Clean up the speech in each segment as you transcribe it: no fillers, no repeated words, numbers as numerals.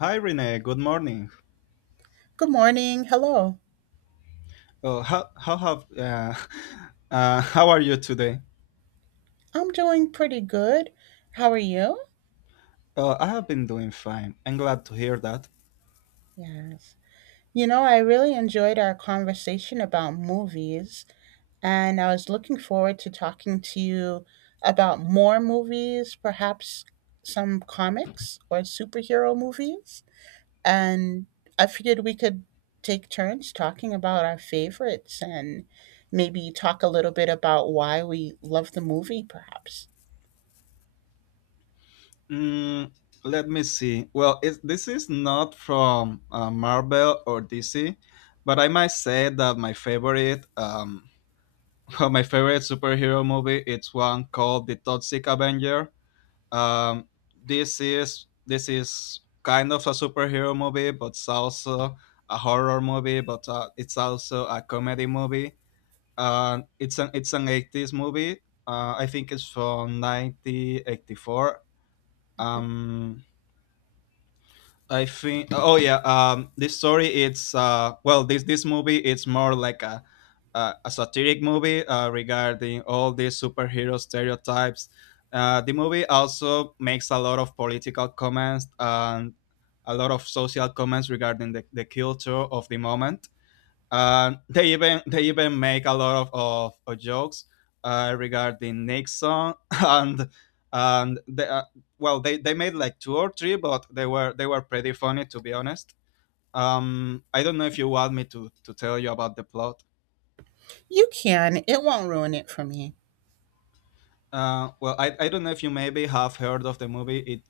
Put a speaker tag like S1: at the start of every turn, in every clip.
S1: Hi, Renee. Good morning.
S2: Good morning. Hello.
S1: How have how are you today?
S2: I'm doing pretty good. How are you?
S1: I have been doing fine. I'm glad to hear that.
S2: Yes. You know, I really enjoyed our conversation about movies, and I was looking forward to talking to you about more movies, perhaps some comics or superhero movies. And I figured we could take turns talking about our favorites and maybe talk a little bit about why we love the movie, perhaps.
S1: Mm, let me see. Well, this is not from Marvel or DC, but I might say that my favorite well, my favorite superhero movie it's one called The Toxic Avenger. Um, this is kind of a superhero movie, but it's also a horror movie, but it's also a comedy movie. It's an 80s movie. I think it's from 1984. Um, I think. Oh yeah. This story. It's. Well, this movie. It's more like a satiric movie regarding all these superhero stereotypes. The movie also makes a lot of political comments and a lot of social comments regarding the culture of the moment, and they even make a lot of jokes regarding Nixon and they made like two or three, but they were pretty funny, to be honest. I don't know if you want me to tell you about the plot.
S2: You can, it won't ruin it for me.
S1: I don't know if you maybe have heard of the movie. it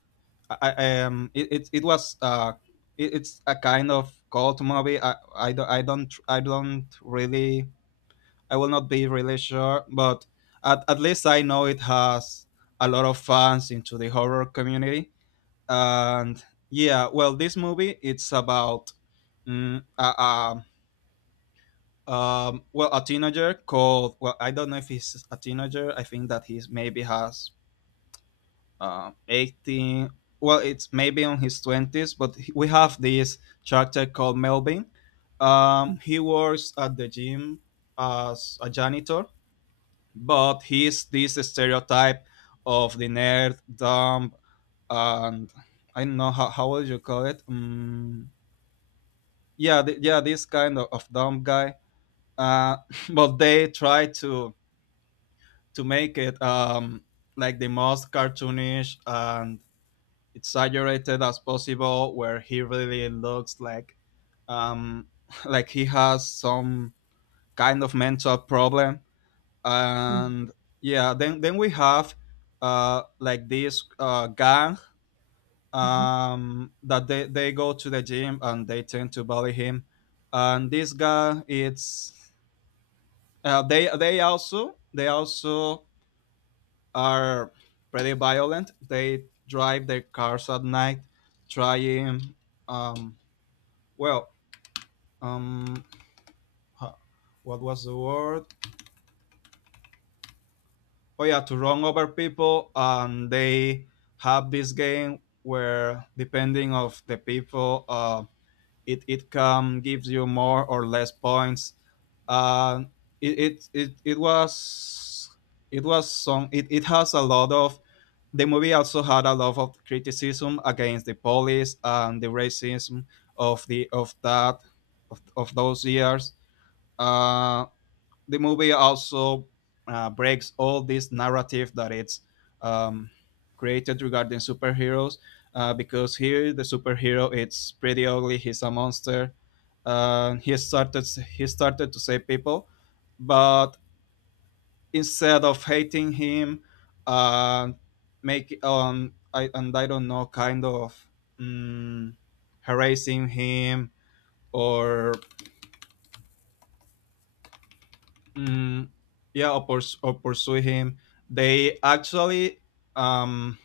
S1: I, I um it, it, It was it's a kind of cult movie. I, don't I don't I don't really I will not be really sure, but at least I know it has a lot of fans into the horror community. And yeah, well, this movie it's about mm, a, a, well, a teenager called, well, I don't know if he's a teenager. I think that he's maybe has 18. Well, it's maybe on his twenties, but we have this character called Melvin. He works at the gym as a janitor, but he's this stereotype of the nerd, dumb, and I don't know how would you call it. Yeah, this kind of dumb guy. Uh, but they try to make it like the most cartoonish and exaggerated as possible, where he really looks like um, like he has some kind of mental problem. And yeah, then we have like this gang that they go to the gym and they tend to bully him. And this guy it's they also are pretty violent. They drive their cars at night trying um well um ho- what was the word? Oh yeah, to run over people. And they have this game where depending of the people, it can gives you more or less points. Uh, it, it was some it, it has a lot of... The movie also had a lot of criticism against the police and the racism of the of that of those years. uh, the movie also breaks all this narrative that it's um, created regarding superheroes, because here the superhero it's pretty ugly, he's a monster. Uh, he started he started to save people, but instead of hating him, uh, make and I don't know, kind of mm, harassing him or... Mm, yeah, or pursue him. They actually um,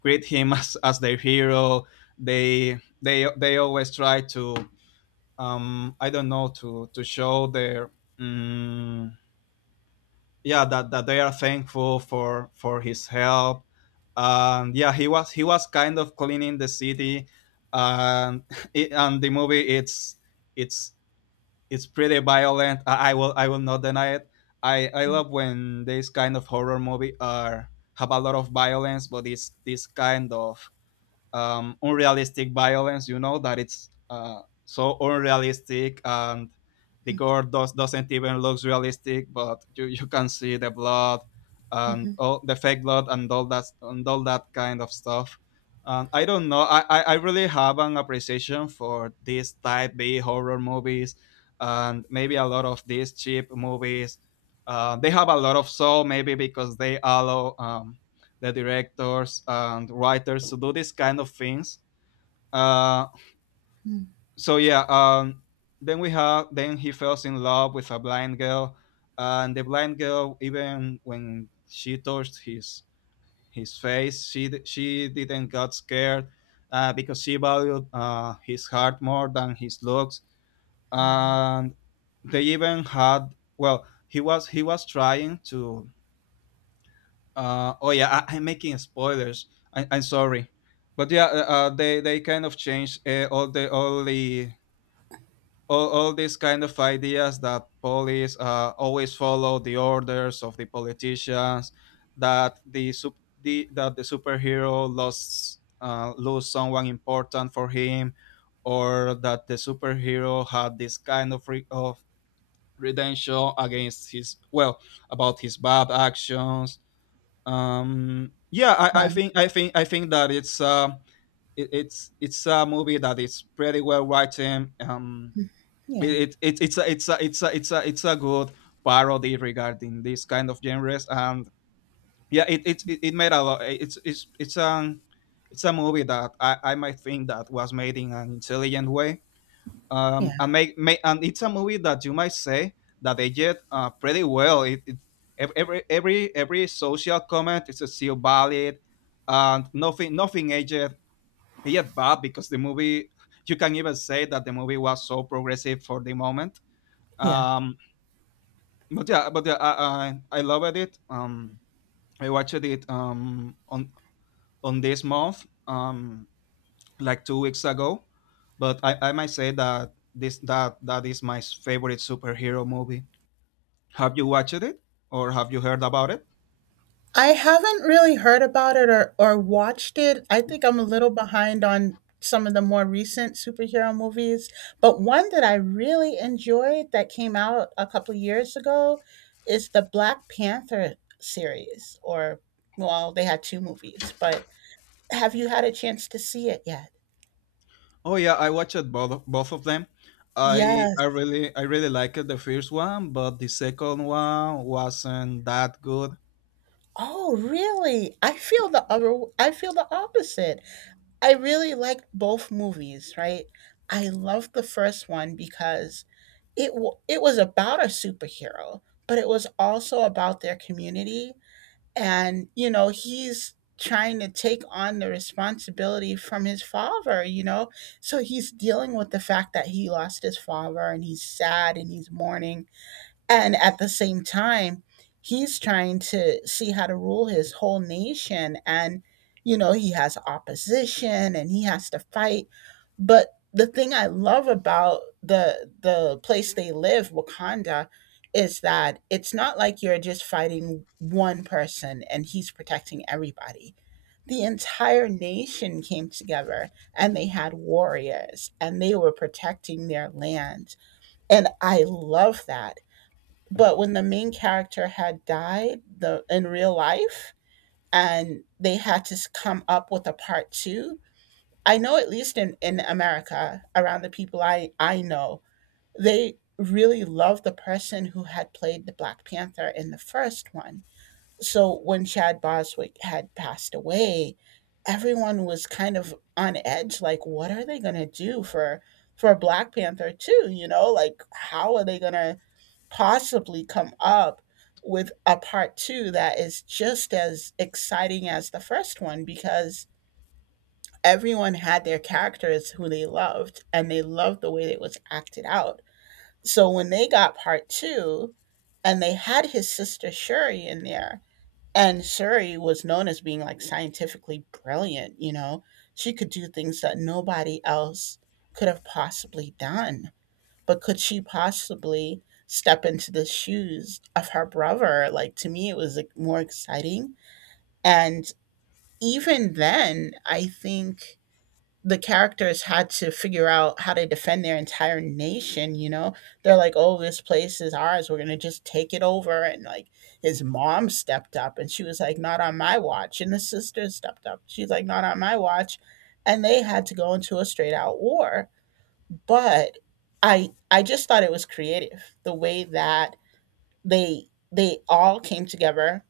S1: greet him as their hero. They always try to I don't know, to show their mm, yeah, that they are thankful for his help. And yeah, he was kind of cleaning the city, and and the movie it's it's pretty violent. I will not deny it. I love when these kind of horror movie are have a lot of violence, but it's this kind of unrealistic violence. You know that it's so unrealistic, and the gore doesn't even look realistic. But you can see the blood and all the fake blood and all that, and all that kind of stuff. And I don't know. I really have an appreciation for these type B horror movies and maybe a lot of these cheap movies. They have a lot of soul, maybe because they allow the directors and writers to do these kind of things. Uh, so yeah, then we have, then he falls in love with a blind girl, and the blind girl, even when she touched his face, she didn't got scared, because she valued his heart more than his looks, and they even had, well, he was trying to... oh yeah, I, I'm making spoilers. I'm sorry, but yeah, they kind of changed all these kind of ideas, that police always follow the orders of the politicians, that the superhero lost, lose someone important for him, or that the superhero had this kind of redemption against his, well, about his bad actions. I
S2: Well,
S1: think I think that it's it, it's a movie that is pretty well written. Um
S2: yeah,
S1: it, it, it it's a, it's a, it's a, it's a, it's a good parody regarding this kind of genres. And yeah, it made a lot it's a movie that I might think that was made in an intelligent way,
S2: yeah,
S1: make, and it's a movie that you might say that they did pretty well. It every social comment is still valid, and nothing aged yet bad, because the movie, you can even say that the movie was so progressive for the moment.
S2: yeah.
S1: Um, but yeah, I loved it. I watched it on this month. Like 2 weeks ago. But I might say that this that that is my favorite superhero movie. Have you watched it or have you heard about it?
S2: I haven't really heard about it or watched it. I think I'm a little behind on some of the more recent superhero movies. But one that I really enjoyed that came out a couple years ago is the Black Panther series, or, well, they had two movies, but have you had a chance to see it yet?
S1: Oh yeah, I watched both of them. I I
S2: Yes.
S1: really I really liked the first one, but the second one wasn't that good.
S2: Oh, really? I feel the other, I feel the opposite. I really liked both movies, right? I loved the first one because it was about a superhero, but it was also about their community and you know, he's trying to take on the responsibility from his father, you know? So he's dealing with the fact that he lost his father and he's sad and he's mourning and at the same time, he's trying to see how to rule his whole nation. And, you know, he has opposition and he has to fight. But the thing I love about the place they live, Wakanda, is that it's not like you're just fighting one person and he's protecting everybody. The entire nation came together and they had warriors and they were protecting their land. And I love that, but when the main character had died the in real life and they had to come up with a part two, I know at least in america around the people I know, they really loved the person who had played the black panther in the first one. So when chad boswick had passed away, everyone was kind of on edge like what are they going to do for black panther 2, you know, like how are they going to possibly come up with a part two that is just as exciting as the first one, because everyone had their characters who they loved and they loved the way it was acted out. So when they got part two and they had his sister Shuri in there, and Shuri was known as being like scientifically brilliant, you know, she could do things that nobody else could have possibly done. But could she possibly step into the shoes of her brother? Like, to me, it was like, more exciting. And even then, I think the characters had to figure out how to defend their entire nation. You know, they're like, oh, this place is ours. We're going to just take it over. And like, his mom stepped up and she was like, not on my watch. And the sister stepped up. She's like, not on my watch. And they had to go into a straight out war, but I just thought it was creative the way that they they all came together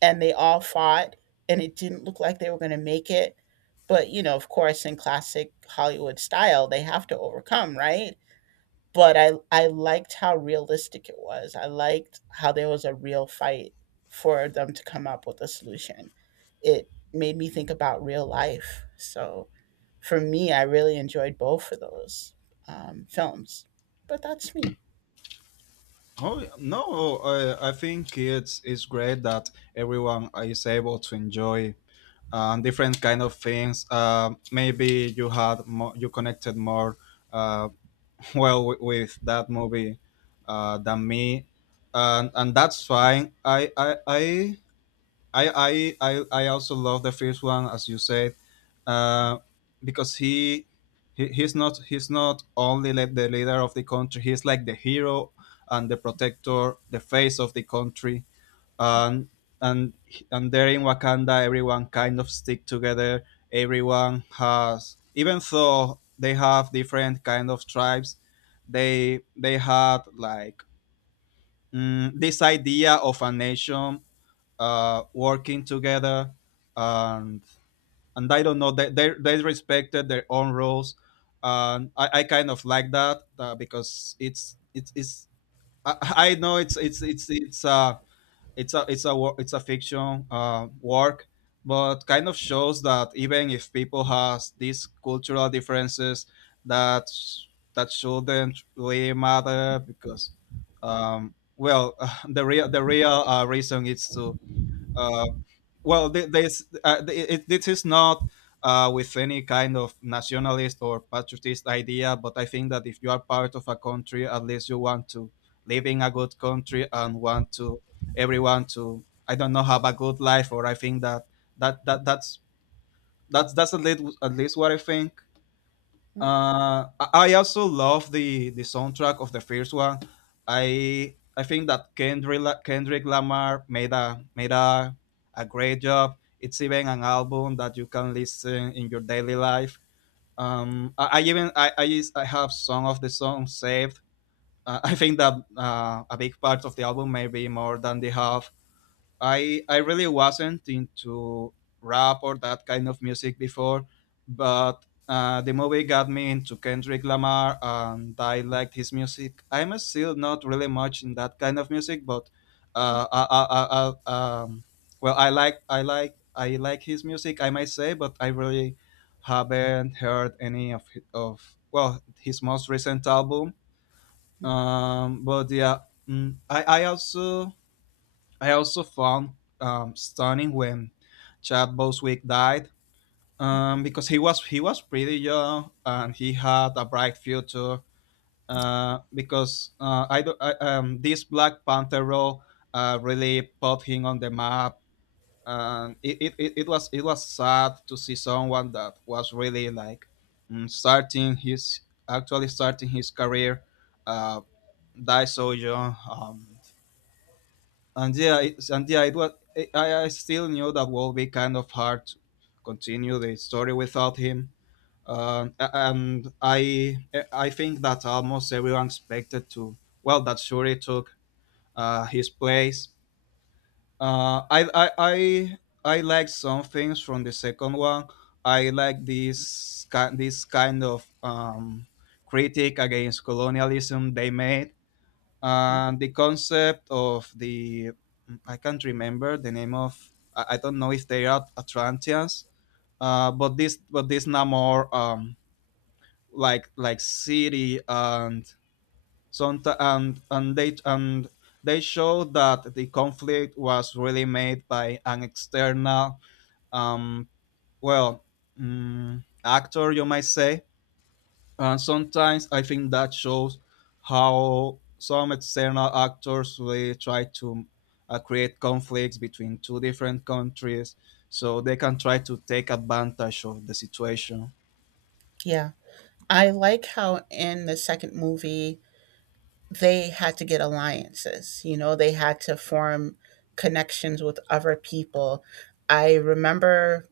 S2: and they all fought and it didn't look like they were going to make it. But, you know, of course in classic Hollywood style, they have to overcome, right? But I liked how realistic it was. I liked how there was a real fight for them to come up with a solution. It made me think about real life. So for me, I really enjoyed both of those films. But that's me.
S1: Oh no, I think it's great that everyone is able to enjoy different kind of things. Um, maybe you had more, you connected more uh, well with that movie, than me, and that's fine. I also love the first one, as you said, uh, because he's not only like the leader of the country. He's like the hero and the protector, the face of the country, and and and there in Wakanda, everyone kind of stick together. Everyone has, even though they have different kind of tribes, they had like this idea of a nation working together, and and I don't know, they respected their own rules, and I kind of like that, because it's I know it's a fiction work, but kind of shows that even if people has these cultural differences, that that shouldn't really matter. Because um, well, the real reason is to... uh, this is not with any kind of nationalist or patriotist idea, but I think that if you are part of a country, at least you want to live in a good country, and want to everyone to, I don't know, have a good life. Or I think that that that that's that's at least what I think. I also love the soundtrack of the first one. I think that Kendrick Lamar made a a great job. It's even an album that you can listen in your daily life. I even I, is- I have some of the songs saved. I think that a big part of the album, maybe more than the half, I really wasn't into rap or that kind of music before, but the movie got me into Kendrick Lamar, and I liked his music. I'm still not really much in that kind of music, but uh, I, I, I, I, well, I like I like I like his music, I might say, but I really haven't heard any of, well, his most recent album. But yeah, mm, I I also I also found stunning when Chad Boswick died, because he was pretty young and he had a bright future. Because I, do- I this Black Panther role really put him on the map, and it was sad to see someone that was really like mm, starting his actually starting his career uh, die so young. And yeah, it was. I still knew that would be kind of hard to continue the story without him. And I think that almost everyone expected to, well, that Shuri took his place. Uh, I, I I I like some things from the second one. I like this kind of critic against colonialism they made, and the concept of the, I can't remember the name of, I don't know if they are Atlanteans, but this Namor, like city and some and they show that the conflict was really made by an external, um well actor, you might say, and sometimes I think that shows how some external actors really try to create conflicts between two different countries so they can try to take advantage of the situation.
S2: Yeah. I like how in the second movie, they had to get alliances. You know, they had to form connections with other people. I remember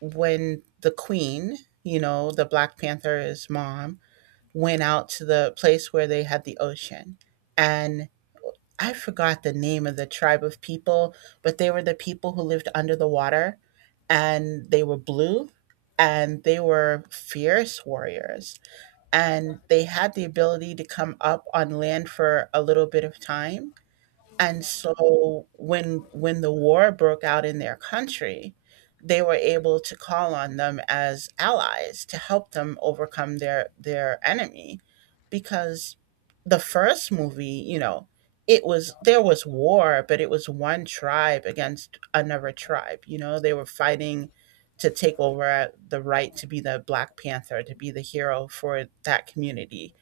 S2: when the queen, you know, the Black Panther's mom, went out to the place where they had the ocean. And I forgot the name of the tribe of people, but they were the people who lived under the water and they were blue and they were fierce warriors and they had the ability to come up on land for a little bit of time, and so when the war broke out in their country, they were able to call on them as allies to help them overcome their enemy, because the first movie, you know, it was there was war, but it was one tribe against another tribe, you know, they were fighting to take over the right to be the Black Panther, to be the hero for that community,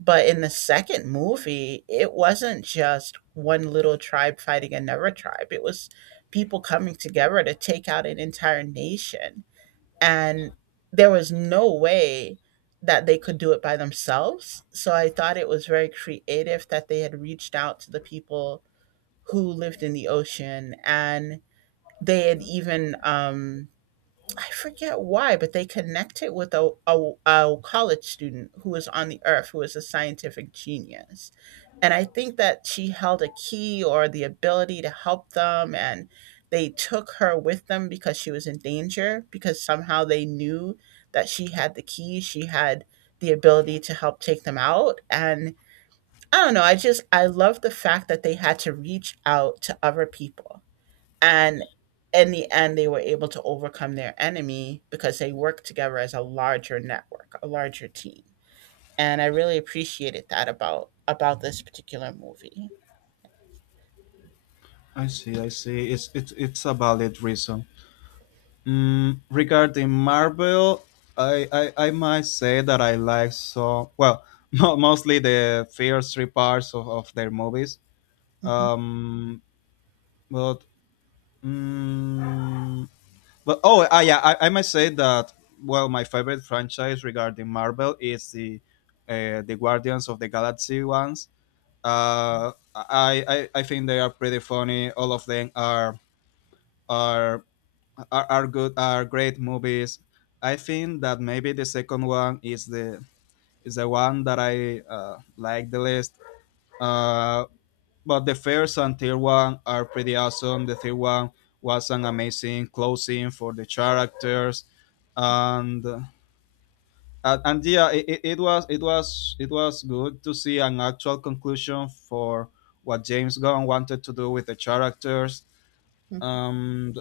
S2: but in the second movie, it wasn't just one little tribe fighting another tribe. It was people coming together to take out an entire nation. And there was no way that they could do it by themselves. So I thought it was very creative that they had reached out to the people who lived in the ocean, and they had even I forget why, but they connect it with a college student who was on the earth, who was a scientific genius. And I think that she held a key or the ability to help them. And they took her with them because she was in danger, because somehow they knew that she had the key. She had the ability to help take them out. And I don't know. I just, I love the fact that they had to reach out to other people, and in the end they were able to overcome their enemy because they worked together as a larger network, a larger team, and I really appreciated that about this particular movie.
S1: I see, I see. It's a valid reason. Regarding Marvel, I might say that I like well, mostly the first three parts of their movies.
S2: Mhm.
S1: Um, but mm, But oh, yeah, I must say that, well, my favorite franchise regarding Marvel is the Guardians of the Galaxy ones. I think they are pretty funny. All of them are are great movies. I think that maybe the second one is the one that I like the least. Uh, but the first and third one are pretty awesome. The third one was an amazing closing for the characters, and uh, and yeah, it was good to see an actual conclusion for what James Gunn wanted to do with the characters.
S2: Mhm.
S1: Um,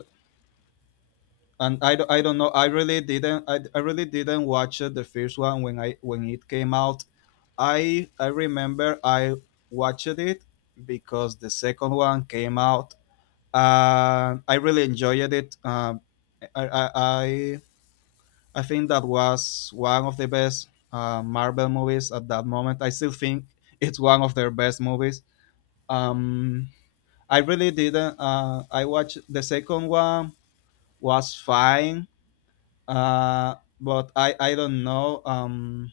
S1: and I don't know, I really didn't watch it, the first one when I when it came out. I remember I watched it because the second one came out and I really enjoyed it. I i i, I think that was one of the best Marvel movies at that moment. I still think it's one of their best movies. Um I really didn't. I watched the second one. Was fine. uh, but I don't know.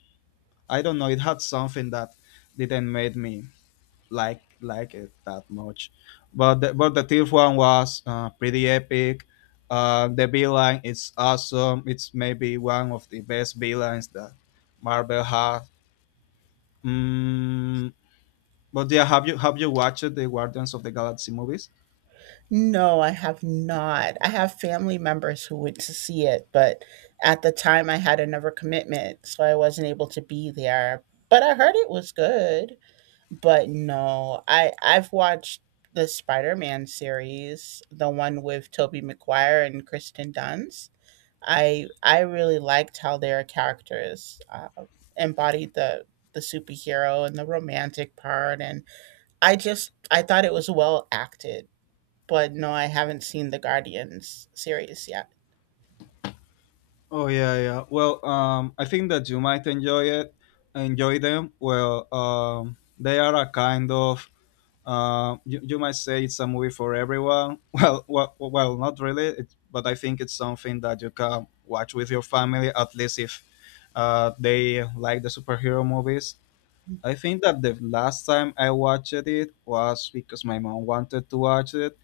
S1: I don't know. It had something that didn't make me like it that much. But the thief one was pretty epic. The line is awesome. It's maybe one of the best lines that Marvel has. Mm, but yeah, have you watched the Guardians of the Galaxy movies?
S2: No, I have not. I have family members who went to see it, but at the time I had another commitment, so I wasn't able to be there, but I heard it was good. But no, I've watched the Spider-Man series, the one with Tobey Maguire and Kristen Dunst. I really liked how their characters embodied the superhero and the romantic part, and I just I thought it was well acted. But no, I haven't seen the Guardians series yet.
S1: Oh yeah, yeah. Well, I think that you might enjoy them. Well, they are a kind of, you might say it's a movie for everyone. Well, not really, but I think it's something that you can watch with your family at least if they like the superhero movies. I think that the last time I watched it was because my mom wanted to watch it.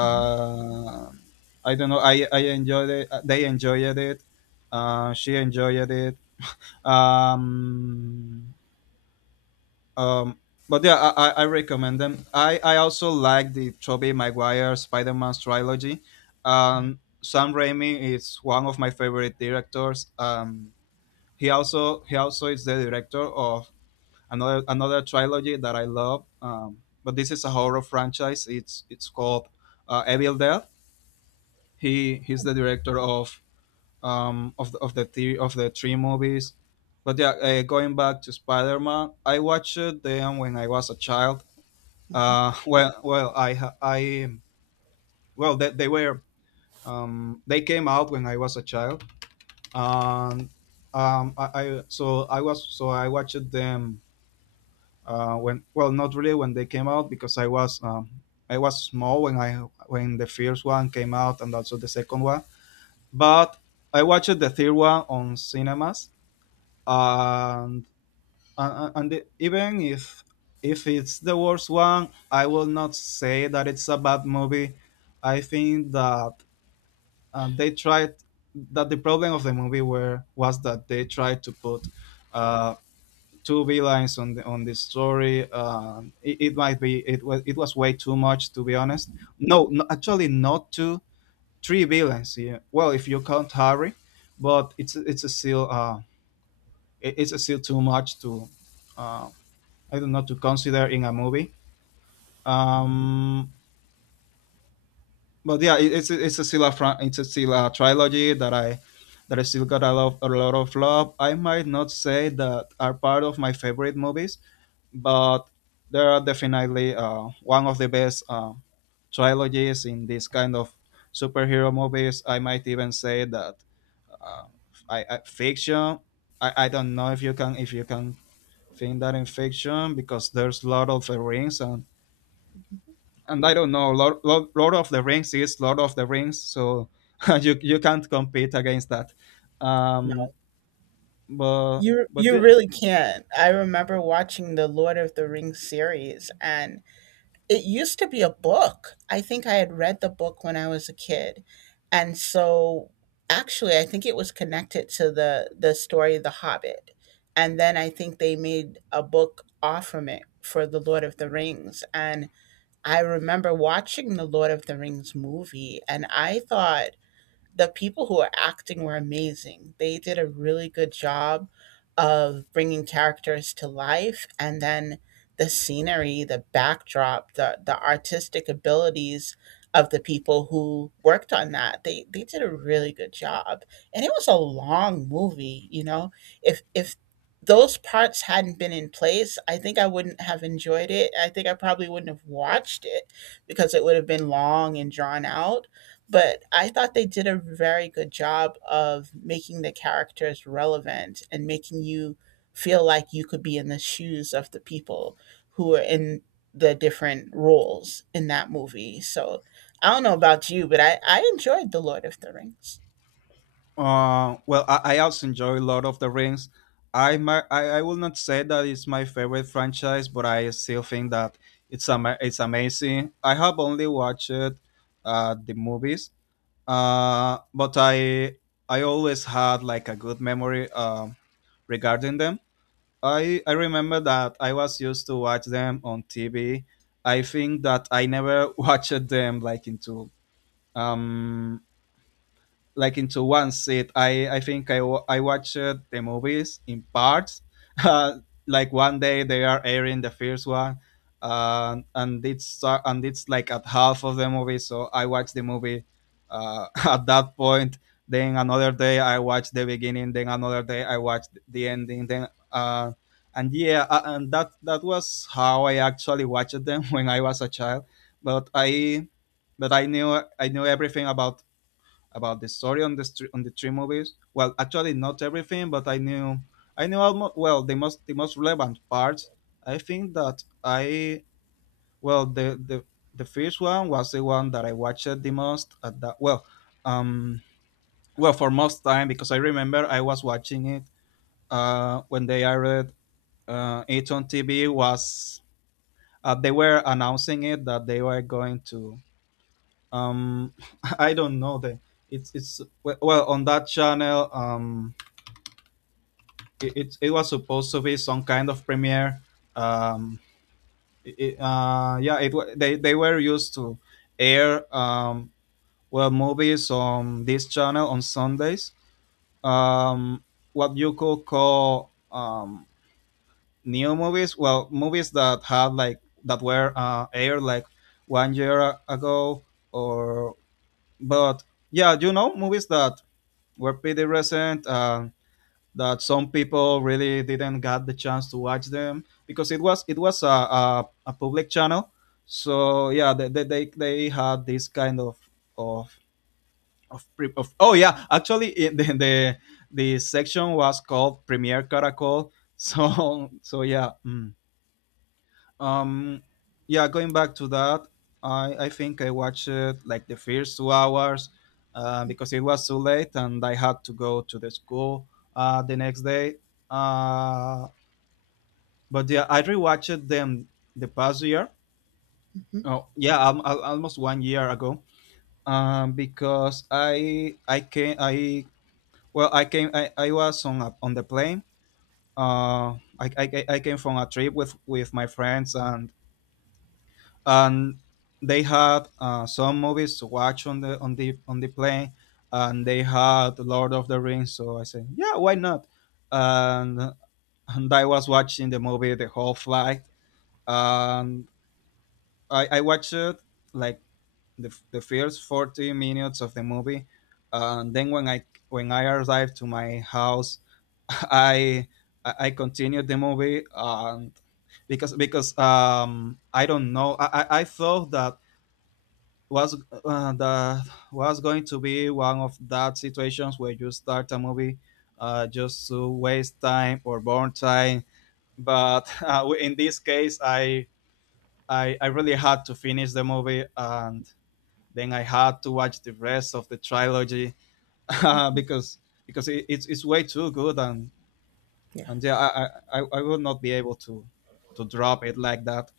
S2: Mhm.
S1: I don't know. I enjoyed it. They enjoyed it. She enjoyed it. Um, um, but yeah, I recommend them. I also like the Tobey Maguire Spider Man trilogy.
S2: Yeah.
S1: Sam Raimi is one of my favorite directors. He also is the director of another trilogy that I love. But this is a horror franchise. It's called Evil Dead. He's the director of of the three movies. But yeah, going back to spider-man, I watched them when I was a child.
S2: Mhm.
S1: Well well I ha- I well they were, they came out when I was a child. And I so I was so I watched them when, well, not really when they came out, because I was small when I when the first one came out and also the second one. But I watched the third one on cinemas, and and even if it's the worst one, I will not say that it's a bad movie. I think that they tried, that the problem of the movie were was that they tried to put uh, two villains on the story. It might be, it was way too much, to be honest. No, no, actually, not two, three villains. Yeah. Well, if you count Harry, but it's a still it's a still too much to, uh, I don't know, to consider in a movie. Um, but yeah, it's a still a trilogy that I still got a lot of love. I might not say that are part of my favorite movies, but they are definitely one of the best trilogies in this kind of superhero movies. I might even say that uh, I fiction. I don't know if you can think that in fiction, because there's Lord of the Rings, and I don't know, Lord of the Rings is Lord of the Rings, so you can't compete against that.
S2: No,
S1: Um, but
S2: you
S1: but
S2: you
S1: yeah,
S2: really can't. I remember watching the Lord of the Rings series, and it used to be a book. I think I had read the book when I was a kid. And so actually I think it was connected to the story The Hobbit. And then I think they made a book off from it for The Lord of the Rings. And I remember watching the Lord of the Rings movie and I thought the people who were acting were amazing. They did a really good job of bringing characters to life, and then the scenery, the backdrop, the artistic abilities of the people who worked on that. They did a really good job. And it was a long movie, you know. If those parts hadn't been in place, I think I wouldn't have enjoyed it. I think I probably wouldn't have watched it because it would have been long and drawn out, but I thought they did a very good job of making the characters relevant and making you feel like you could be in the shoes of the people who are in the different roles in that movie. So I don't know about you, but I enjoyed The Lord of the Rings.
S1: well, I also enjoy Lord of the Rings. I, my, I will not say that it's my favorite franchise, but I still think that it's amazing. I have only watched the movies, but I always had like a good memory, regarding them. I remember that I was used to watch them on TV. I think that I never watched them um like into one sit. I think I watched the movies in parts. Like one day they are airing the first one, and it's like at half of the movie. So I watched the movie at that point. Then another day I watched the beginning. Then another day I watched the ending. And that was how I actually watched them when I was a child. But I knew everything about the story on the three movies. Well, actually, not everything, but I knew almost, well, the most relevant parts. I think that I well the first one was the one that I watched the most at that well um well for most time, because I remember I was watching it when they aired it on TV. Was They were announcing it that they were going to, um I don't know, the it's we- well, on that channel, it was supposed to be some kind of premiere. um yeah, they were used to air, well, movies on this channel on sundays, um what you could call, new movies, well, movies that had like, that were aired like one year ago, or, but yeah, movies that were pretty recent. That some people really didn't get the chance to watch them because it was a public channel. So yeah, they had this kind of of oh yeah, actually the section was called Premier Caracol. So yeah. Mm. Um, yeah, going back to that, I think I watched it like the first 2 hours, because it was too late and I had to go to the school the next day. Uh, but yeah, I rewatched them the past year.
S2: Mhm,
S1: Oh, yeah, almost one year ago. Because I came I well I came I was on on the plane. I came from a trip with, my friends, and and they had some movies to watch on the on the on the plane, and they had Lord of the Rings. So I said, yeah, why not? And and I was watching the movie the whole flight, and I watched it like the first 40 minutes of the movie, and then when I arrived to my house, I I I continued the movie, and because, I don't know, I thought that was going to be one of that situations where you start a movie just to waste time or burn time. But in this case, I really had to finish the movie, and then I had to watch the rest of the trilogy uh,
S2: mhm.
S1: because because it's way too good, and
S2: Yeah.
S1: and yeah, I I, I I would not be able to drop it like that.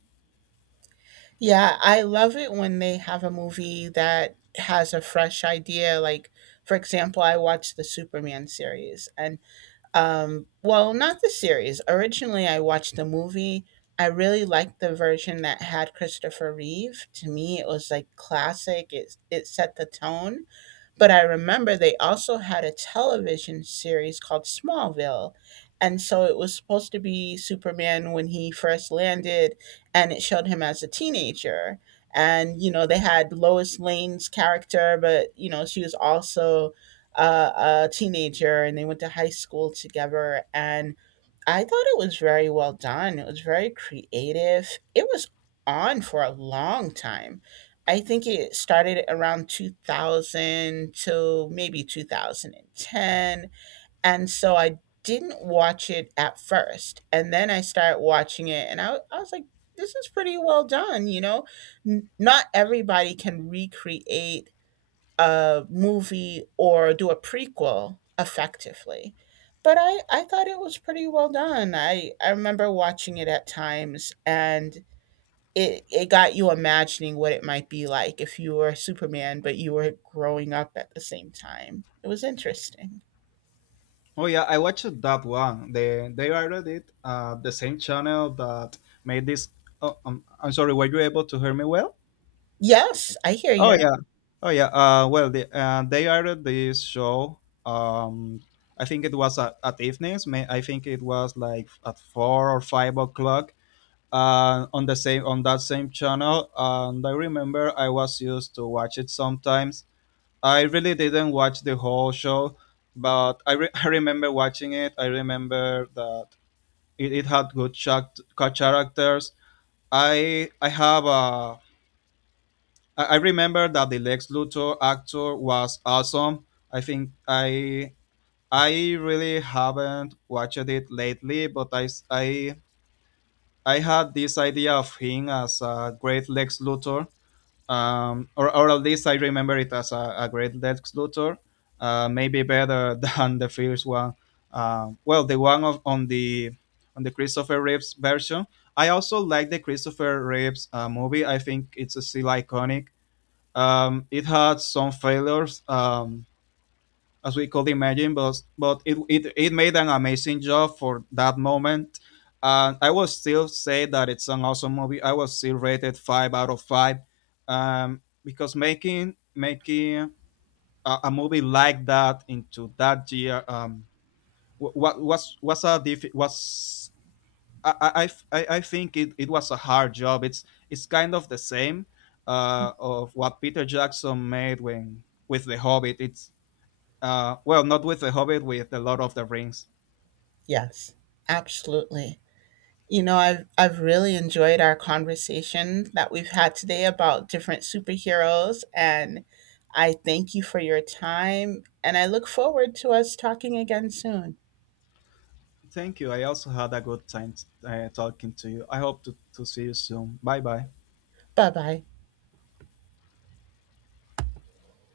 S2: Yeah, I love it when they have a movie that has a fresh idea. Like, for example, I watched the Superman series. And Well, not the series. Originally, I watched the movie. I really liked the version that had Christopher Reeve. To me, it was like classic. It set the tone, but I remember they also had a television series called Smallville. And so it was supposed to be Superman when he first landed, and it showed him as a teenager. And, you know, they had Lois Lane's character, but, you know, she was also a teenager, and they went to high school together. And I thought it was very well done. It was very creative. It was on for a long time. I think it started around 2000 to maybe 2010. And ten. And so I didn't watch it at first. And then I started watching it and I was like, this is pretty well done. You know, N- not everybody can recreate a movie or do a prequel effectively. But I thought it was pretty well done. I remember watching it at times, and it got you imagining what it might be like if you were Superman, but you were growing up at the same time. It was interesting.
S1: Oh yeah, I watched that one. They aired it the same channel that made this. Oh, I'm sorry. Were you able to hear me well?
S2: Yes, I hear
S1: Oh
S2: you.
S1: yeah, oh yeah. Well, they aired this show. Um, I think it was at evenings. May I think it was like at 4 or 5 o'clock. On that same channel, and I remember I was used to watch it sometimes. I really didn't watch the whole show, but I remember watching it. I remember that it had good characters. I have a I remember that the Lex Luthor actor was awesome. I think I really haven't watched it lately, but I s- I had this idea of him as a great Lex Luthor, or at least I remember it as a great Lex Luthor, maybe better than the first one. Well, the one of, on the Christopher Reeves version. I also like the Christopher Reeves movie. I think it's still iconic. It had some failures. As we could imagine, but it made an amazing job for that moment. And I will still say that it's an awesome movie. I will still rate it 5 out of 5, because making a movie like that into that year, what was a diff- was I, I, I think it was a hard job. It's kind of the same of what Peter Jackson made when with The Hobbit. It's well, not with The Hobbit, with The Lord of the Rings.
S2: Yes, absolutely. You know, I've really enjoyed our conversation that we've had today about different superheroes, and I thank you for your time, and I look forward to us talking again soon.
S1: Thank you. I also had a good time talking to you. I hope to see you soon. Bye bye.
S2: Bye bye.